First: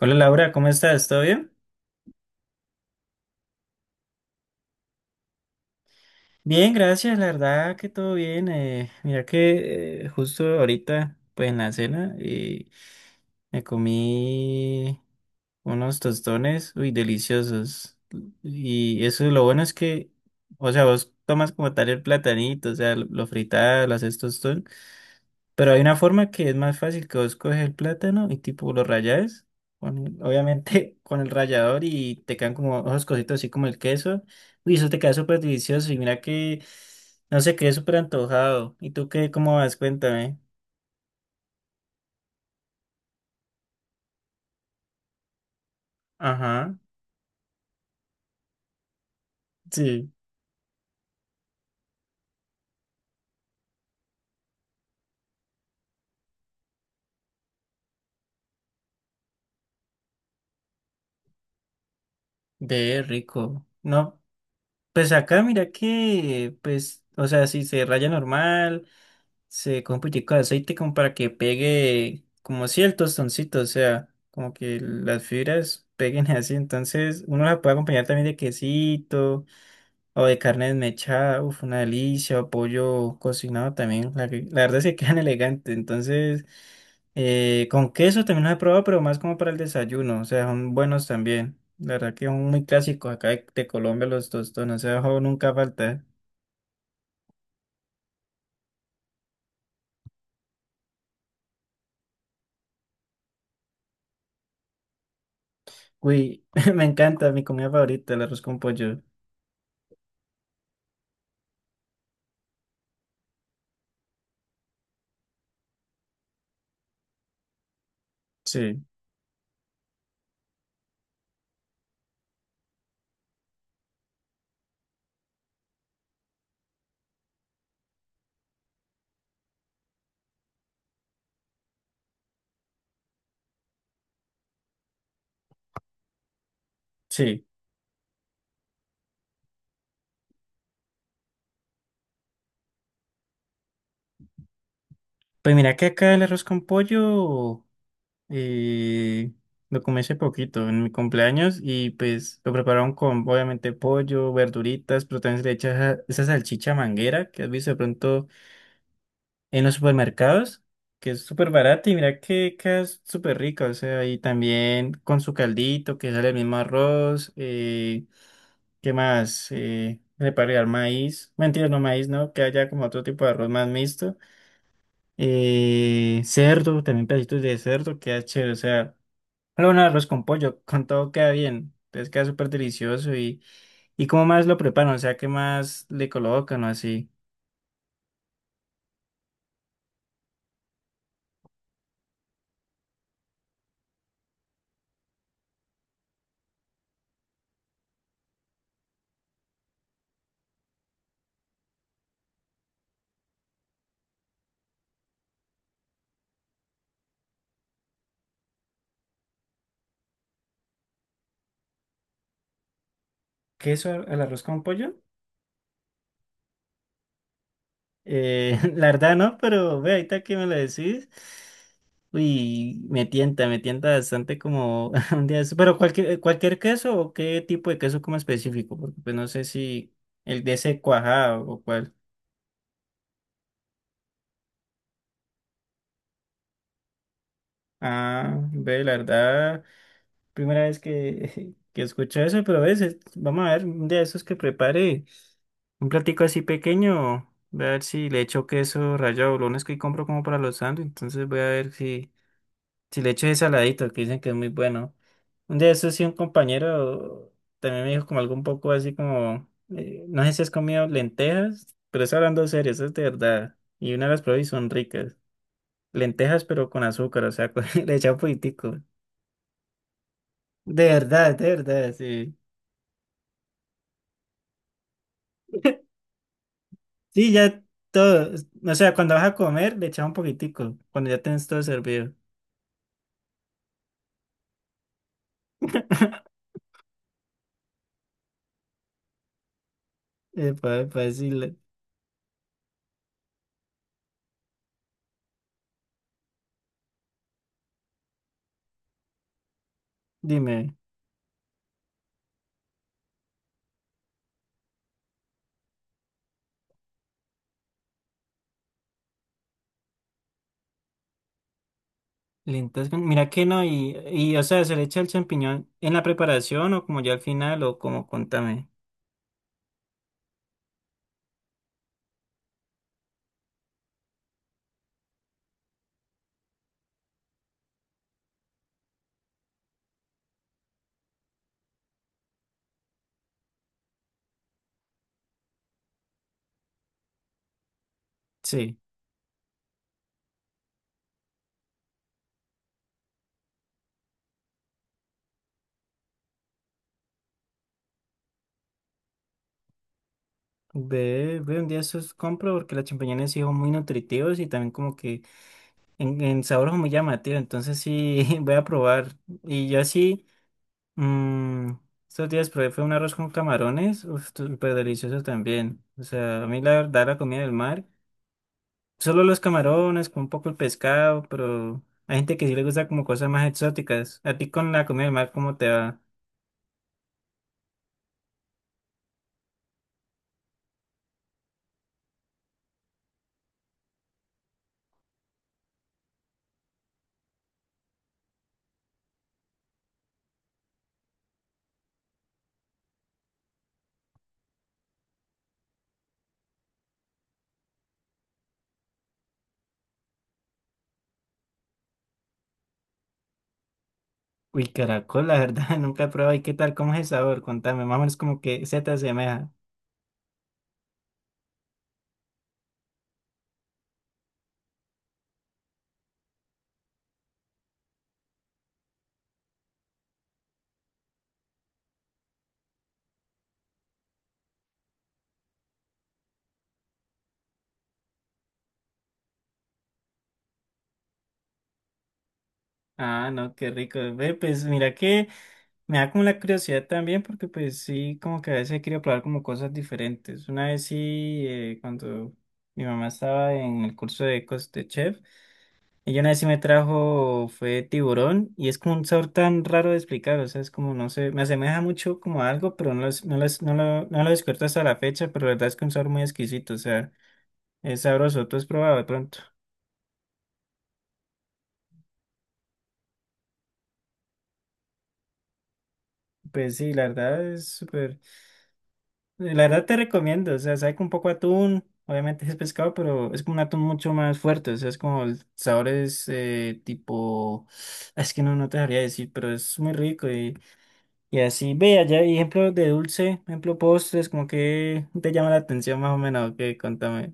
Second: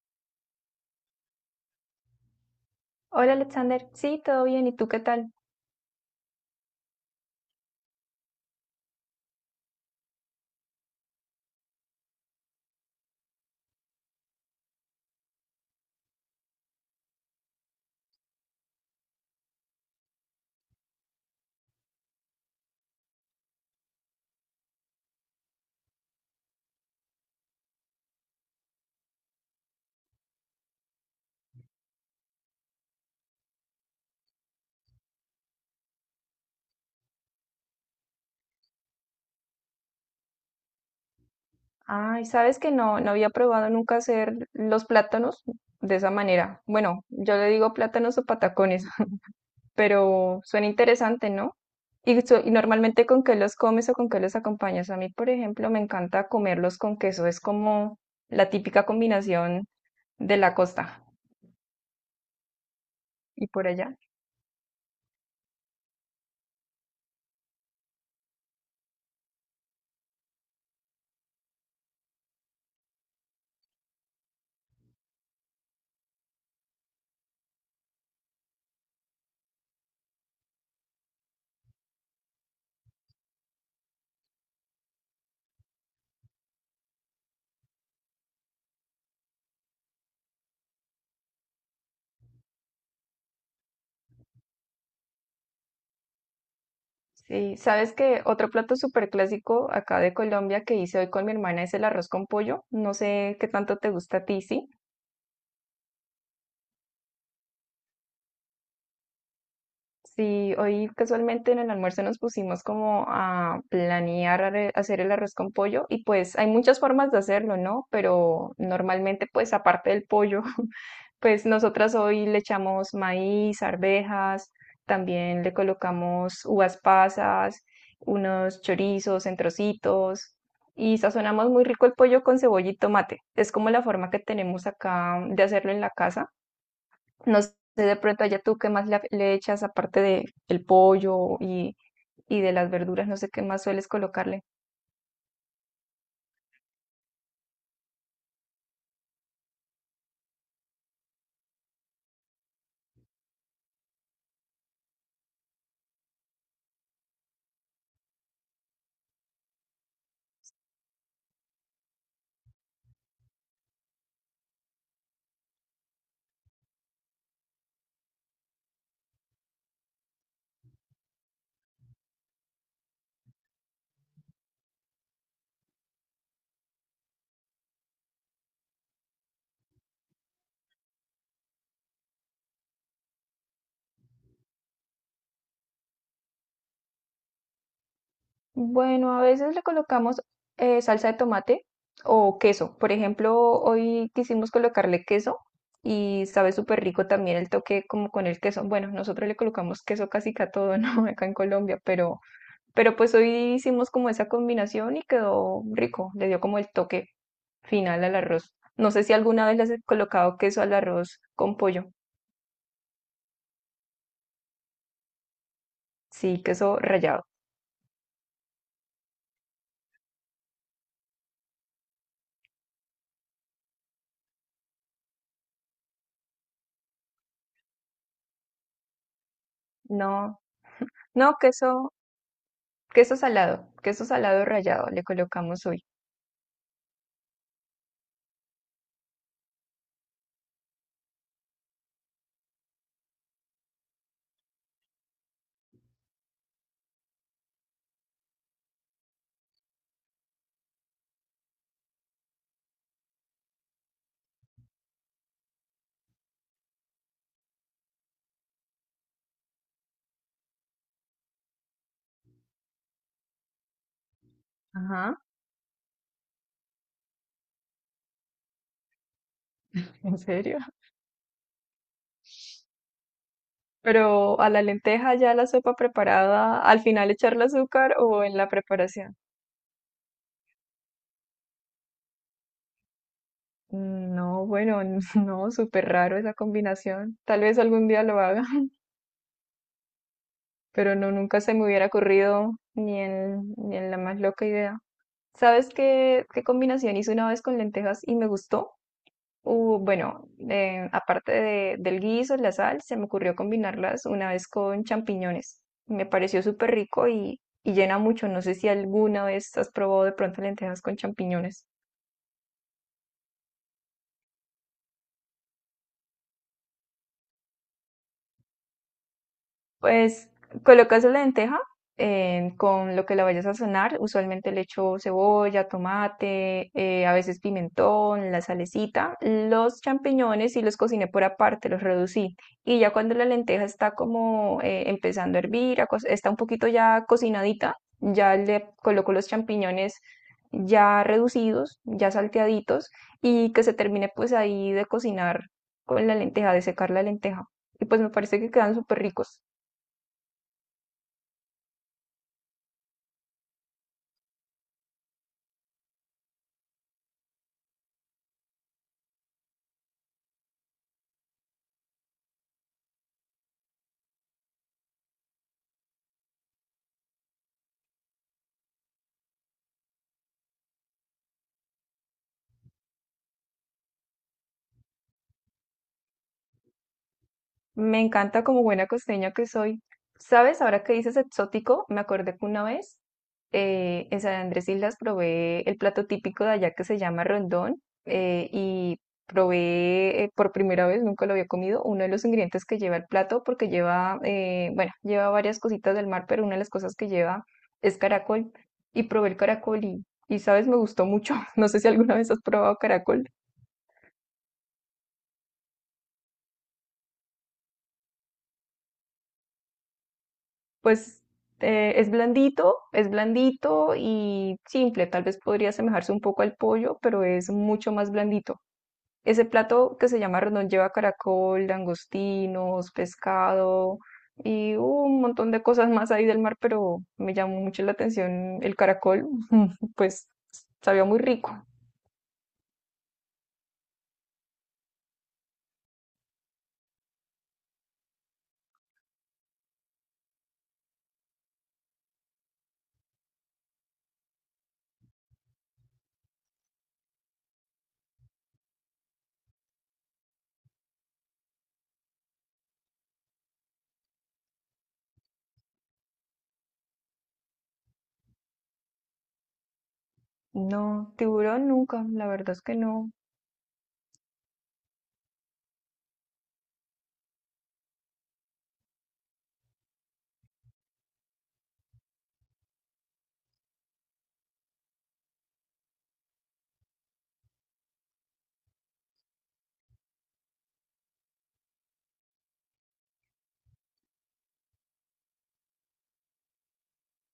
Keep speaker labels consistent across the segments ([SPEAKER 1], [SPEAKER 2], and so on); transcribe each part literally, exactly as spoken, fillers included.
[SPEAKER 1] Hola Laura, ¿cómo estás? ¿Todo bien?
[SPEAKER 2] Hola Alexander, sí, todo bien, ¿y tú qué tal?
[SPEAKER 1] Bien, gracias, la verdad que todo bien. Eh, mira que eh, justo ahorita, pues en la cena, eh, me comí unos tostones, uy, deliciosos. Y eso lo bueno es que, o sea, vos tomas como tal el platanito, o sea, lo, lo fritas, lo haces tostón. Pero hay una forma que es más fácil que vos coges el plátano y tipo lo rayas, con- obviamente con el rallador y te quedan como esos cositos así como el queso. Uy, eso te queda súper delicioso y mira que, no sé, quedé súper antojado. ¿Y tú qué, cómo vas? Cuéntame.
[SPEAKER 2] Ay, sabes que no, no había probado nunca hacer los plátanos de esa manera.
[SPEAKER 1] Ajá,
[SPEAKER 2] Bueno, yo le digo plátanos o patacones,
[SPEAKER 1] sí,
[SPEAKER 2] pero suena interesante, ¿no? Y, so- y normalmente con qué los comes o con qué los acompañas. A mí, por ejemplo, me encanta comerlos con queso, es como la típica combinación de la costa
[SPEAKER 1] ve
[SPEAKER 2] y
[SPEAKER 1] rico.
[SPEAKER 2] por allá.
[SPEAKER 1] No, pues acá mira que, pues, o sea, si se raya normal. Se coge un poquitico de aceite como para que pegue, como si el tostoncito, o sea, como que las fibras peguen así. Entonces, uno la puede acompañar también de quesito o de carne desmechada, uff, una delicia, o pollo cocinado también. La, que- la verdad es que quedan elegantes. Entonces, eh, con queso también los he probado, pero más como para el desayuno, o sea, son buenos también. La verdad que son muy clásicos acá de, de Colombia los tostones, o sea, ojo, nunca falta.
[SPEAKER 2] Sí, sabes que otro plato súper clásico acá de Colombia que hice hoy con mi hermana es el arroz con pollo. No sé qué tanto te gusta a ti, ¿sí?
[SPEAKER 1] Uy, me encanta mi comida favorita, el arroz con pollo.
[SPEAKER 2] Sí, hoy casualmente en el almuerzo nos pusimos como a planear are- hacer el arroz con pollo y pues hay muchas formas de hacerlo, ¿no? Pero
[SPEAKER 1] Sí,
[SPEAKER 2] normalmente pues aparte del pollo, pues nosotras hoy le echamos maíz, arvejas, también le colocamos uvas pasas, unos chorizos en trocitos y sazonamos muy rico el pollo con cebolla y tomate. Es como la forma que tenemos acá de hacerlo en la casa. No
[SPEAKER 1] sí.
[SPEAKER 2] sé, de pronto allá tú qué más le, le echas aparte de el pollo y, y de las verduras, no sé qué más sueles colocarle.
[SPEAKER 1] Pues mira que acá el arroz con pollo eh, lo comí hace poquito en mi cumpleaños y pues lo prepararon con obviamente pollo, verduritas, pero también se le echa esa, esa salchicha manguera que has visto de pronto en los supermercados, que es súper barata y mira que, que es súper rica, o sea, y también con su caldito que sale el mismo arroz, eh, ¿qué más? Eh, le puede agregar maíz, mentira, no maíz, ¿no? Que haya como otro tipo de arroz más mixto. Eh, cerdo, también pedacitos de cerdo, queda chévere. O sea, luego un arroz con pollo, con todo queda bien. Entonces queda súper delicioso. Y, ¿y cómo más lo preparan? O sea, ¿qué más le colocan o así?
[SPEAKER 2] Bueno, a veces le colocamos eh, salsa de tomate o queso. Por ejemplo, hoy quisimos colocarle queso y sabe súper rico también el toque como con el queso. Bueno, nosotros le colocamos queso casi que a todo, ¿no? Acá en Colombia, pero Pero pues hoy hicimos como esa combinación y quedó rico, le dio como el toque final al arroz. No sé si alguna vez le has colocado queso al arroz con pollo.
[SPEAKER 1] ¿Queso al al arroz con pollo?
[SPEAKER 2] Sí, queso rallado.
[SPEAKER 1] Eh, la verdad no, pero ve, ahorita que me lo decís. Uy, me tienta, me tienta bastante como un día de esto. Pero cualquier, cualquier queso o qué tipo de queso como específico, porque pues no sé si
[SPEAKER 2] No,
[SPEAKER 1] el de ese
[SPEAKER 2] no,
[SPEAKER 1] cuajado o
[SPEAKER 2] queso,
[SPEAKER 1] cuál.
[SPEAKER 2] queso salado, queso salado rallado le colocamos hoy.
[SPEAKER 1] Ah, ve, la verdad. Primera vez que, que escucho eso, pero a veces, vamos a ver, un día de esos que prepare un platico así pequeño, voy a ver si le echo queso rallado, lo único es que compro como para los sándwiches, entonces voy a ver si, si le echo ese saladito, que dicen que es muy bueno. Un día de esos sí un compañero también me dijo como algo un poco así como, eh, no sé si has comido lentejas, pero es hablando serio, eso es de verdad, y una las probé y son ricas,
[SPEAKER 2] Ajá,
[SPEAKER 1] lentejas pero con azúcar, o sea, le echan un poquitico,
[SPEAKER 2] ¿en serio?
[SPEAKER 1] de verdad, de verdad, sí.
[SPEAKER 2] Pero a la lenteja ya la sopa preparada, al final
[SPEAKER 1] Sí,
[SPEAKER 2] echarle
[SPEAKER 1] ya
[SPEAKER 2] azúcar o
[SPEAKER 1] todo.
[SPEAKER 2] en la
[SPEAKER 1] O sea, cuando
[SPEAKER 2] preparación.
[SPEAKER 1] vas a comer, le echas un poquitico. Cuando ya tienes todo servido.
[SPEAKER 2] Mm, No, bueno, no, súper raro esa combinación. Tal vez algún día lo haga.
[SPEAKER 1] Epa,
[SPEAKER 2] Pero
[SPEAKER 1] epa,
[SPEAKER 2] no,
[SPEAKER 1] sí,
[SPEAKER 2] nunca se
[SPEAKER 1] le-
[SPEAKER 2] me hubiera ocurrido ni en, ni en la más loca idea. ¿Sabes qué, qué combinación hice una vez con lentejas y me gustó? Uh, bueno,
[SPEAKER 1] Dime.
[SPEAKER 2] eh, aparte de- del guiso, la sal, se me ocurrió combinarlas una vez con champiñones. Me pareció súper rico y, y llena mucho. No sé si alguna vez has probado de pronto lentejas con champiñones.
[SPEAKER 1] Lentas con- Mira que no, y, y o sea, ¿se le echa el champiñón en la preparación o como ya al final o como contame?
[SPEAKER 2] Pues colocas la lenteja eh, con lo que la vayas a sazonar. Usualmente le echo cebolla, tomate, eh, a veces pimentón, la salecita. Los champiñones y los cociné por aparte, los reducí. Y ya cuando la lenteja está como eh, empezando a hervir, a co- está un poquito ya cocinadita, ya le
[SPEAKER 1] Sí.
[SPEAKER 2] coloco los champiñones ya reducidos, ya salteaditos y que se termine pues ahí de cocinar con la lenteja, de secar la lenteja. Y pues me parece que quedan súper ricos.
[SPEAKER 1] Ve, ve un día esos compro porque los champiñones sí son muy nutritivos y también como que en, en sabor son muy llamativos. Entonces sí, voy a probar. Y yo así. Mm, estos días probé fue un arroz con camarones, uf, súper delicioso también. O sea, a mí la verdad la comida del mar, solo los camarones, con un poco el pescado, pero hay gente que sí le gusta como cosas más exóticas. ¿A ti con la comida del mar cómo te va?
[SPEAKER 2] Me encanta como buena costeña que soy. ¿Sabes? Ahora que dices exótico, me acordé que una vez eh, en San Andrés Islas probé el plato típico de allá que se llama rondón eh, y probé eh, por primera vez, nunca lo había comido, uno de los ingredientes que lleva el plato porque lleva, eh, bueno, lleva varias cositas del mar, pero una de las cosas que lleva es caracol y probé el caracol y, y ¿sabes? Me gustó mucho. No sé si alguna vez has probado caracol.
[SPEAKER 1] Uy, caracol, la verdad, nunca he probado. ¿Y qué tal? ¿Cómo es el sabor? Contame, más o menos como que se te asemeja.
[SPEAKER 2] Pues eh, es blandito, es blandito y simple. Tal vez podría asemejarse un poco al pollo, pero es mucho más blandito. Ese plato que se llama rendón lleva caracol, langostinos, pescado y un montón de cosas más ahí del mar, pero me llamó mucho la atención el caracol, pues sabía muy rico.
[SPEAKER 1] Ah, no, qué rico. Ve, pues mira que me da como la curiosidad también, porque pues sí, como que a veces he querido probar como cosas diferentes. Una vez sí, eh, cuando mi mamá estaba en el curso de, cos- de chef, ella una vez sí me trajo, fue tiburón, y es como un sabor tan raro de explicar, o sea, es como, no sé, me asemeja mucho como a algo, pero no, lo es- no, lo es- no, lo, no lo descubierto hasta la fecha, pero la verdad es que un sabor muy exquisito, o sea, es sabroso, tú has probado de pronto.
[SPEAKER 2] No, tiburón nunca, la verdad es que no.
[SPEAKER 1] Pues sí, la verdad es súper. Eh, La verdad te recomiendo, o sea, sabe con un poco de atún, obviamente es pescado, pero es como un atún mucho más fuerte, o sea, es como el sabor es eh, tipo, es que no, no te sabría decir, pero es muy rico y, y así, ve, allá hay ejemplos de dulce, ejemplo postres, como que te llama la atención más o menos, que contame.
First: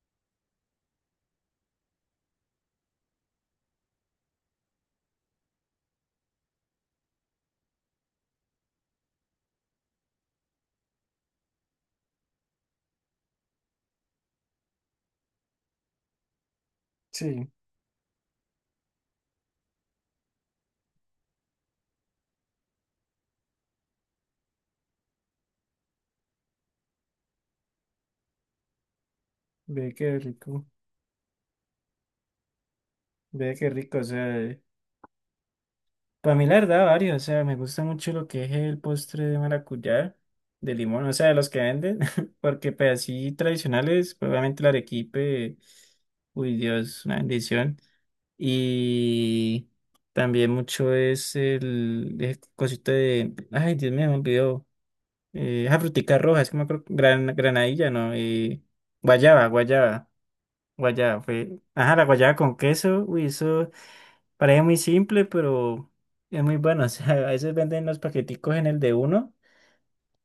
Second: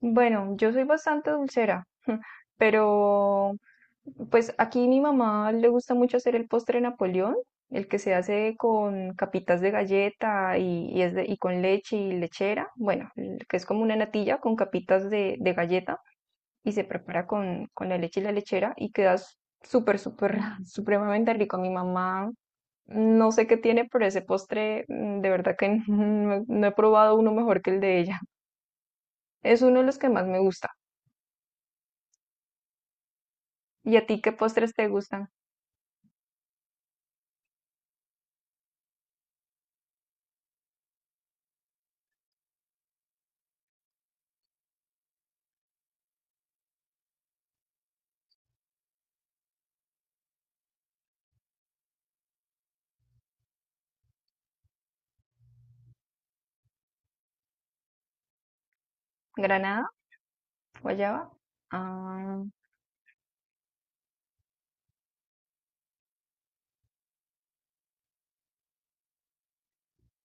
[SPEAKER 2] Bueno, yo soy bastante dulcera, pero pues aquí mi mamá le gusta mucho hacer el postre Napoleón, el que se hace con capitas de galleta y, y es de- y con leche y lechera, bueno, el que es como una natilla con capitas de, de galleta y se prepara
[SPEAKER 1] Sí,
[SPEAKER 2] con, con la leche y la lechera y queda s- súper, súper, supremamente rico. Mi mamá no sé qué tiene, pero ese postre mm, de verdad que no no he probado uno mejor que el de ella. Es uno de
[SPEAKER 1] ve
[SPEAKER 2] los que
[SPEAKER 1] qué
[SPEAKER 2] más me
[SPEAKER 1] rico,
[SPEAKER 2] gusta.
[SPEAKER 1] ve qué
[SPEAKER 2] ¿Y
[SPEAKER 1] rico, o
[SPEAKER 2] a ti qué
[SPEAKER 1] sea.
[SPEAKER 2] postres te gustan?
[SPEAKER 1] Para mí, la verdad, varios. O sea, me gusta mucho lo que es el postre de maracuyá, de limón, o sea, de los que venden, porque pues así tradicionales, pues, obviamente el arequipe, uy Dios, una bendición. Y también mucho es el, el cosito de, ay Dios mío, me olvidó, eh, esa frutica roja, es que me acuerdo, gran, granadilla, ¿no? Eh, guayaba,
[SPEAKER 2] ¿Granada?
[SPEAKER 1] guayaba, guayaba,
[SPEAKER 2] ¿Guayaba?
[SPEAKER 1] fue, ajá, la guayaba
[SPEAKER 2] Ah,
[SPEAKER 1] con queso, uy, eso. Parece muy simple, pero es muy bueno. O sea, a veces venden los paqueticos en el de uno,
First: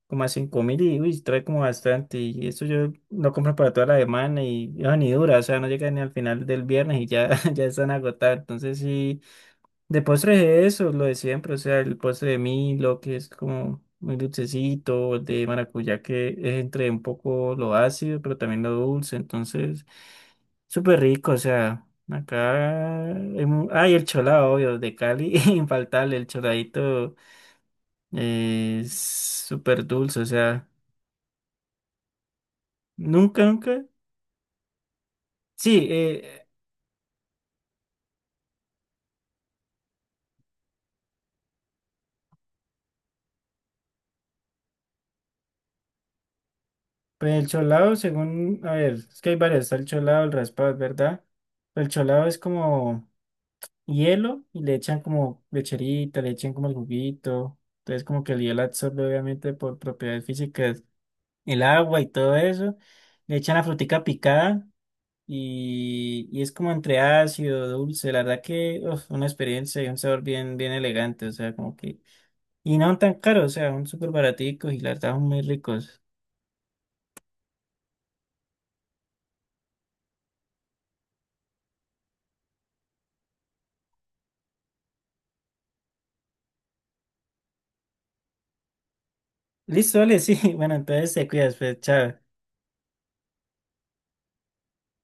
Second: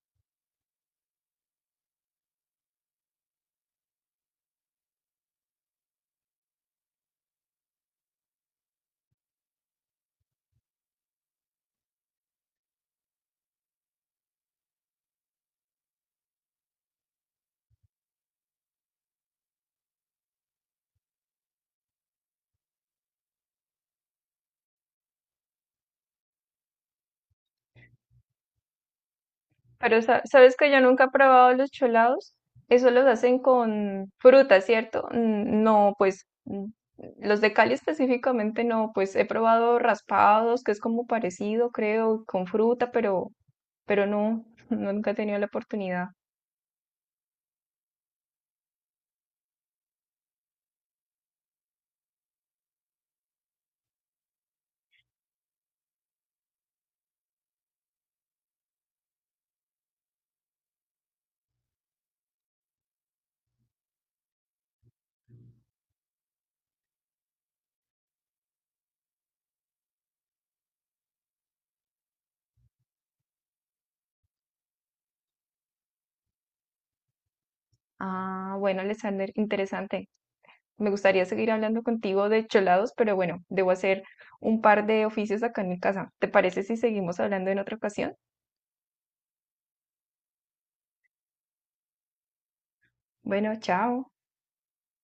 [SPEAKER 1] como a cinco mil y uy, trae como bastante. Y eso yo lo compro para toda la semana y eso ni dura. O sea, no llega ni al final del viernes y ya, ya están agotados. Entonces sí, de postres es eso, lo de siempre, o sea, el postre de Milo, que es como muy dulcecito, el de maracuyá, que es entre un poco lo ácido, pero también lo dulce, entonces, súper rico, o sea, acá, hay mu- ah, y el cholado, obvio, de Cali, infaltable, el choladito eh, es súper
[SPEAKER 2] pero
[SPEAKER 1] dulce,
[SPEAKER 2] sa-
[SPEAKER 1] o
[SPEAKER 2] sabes
[SPEAKER 1] sea,
[SPEAKER 2] que yo nunca he probado los cholados. Eso los hacen
[SPEAKER 1] nunca, nunca,
[SPEAKER 2] con fruta, ¿cierto? Mm.
[SPEAKER 1] sí,
[SPEAKER 2] No, pues
[SPEAKER 1] eh,
[SPEAKER 2] mm, los de Cali específicamente no, pues he probado raspados, que es como parecido, creo, con fruta, pero, pero no, nunca he tenido la oportunidad.
[SPEAKER 1] pues el cholado, según, a ver, es que hay varios, está el cholado, el raspado, es ¿verdad? El cholado es como... hielo y le echan como lecherita, le echan como el juguito. Entonces como que el hielo absorbe obviamente por propiedades físicas el agua y todo eso. Le echan la frutica picada y, y es como entre ácido, dulce. La verdad que uf, una experiencia y un sabor bien, bien elegante. O sea, como que... Y no tan caro, o sea, son súper baraticos y la verdad son muy ricos.
[SPEAKER 2] Ah, bueno, Alexander, interesante. Me gustaría seguir hablando contigo de cholados, pero bueno, debo hacer un par de oficios acá en mi casa. ¿Te parece si seguimos hablando en otra ocasión?
[SPEAKER 1] Listo, vale, sí. Bueno, entonces te cuidas, pues, chao.
[SPEAKER 2] Bueno, chao.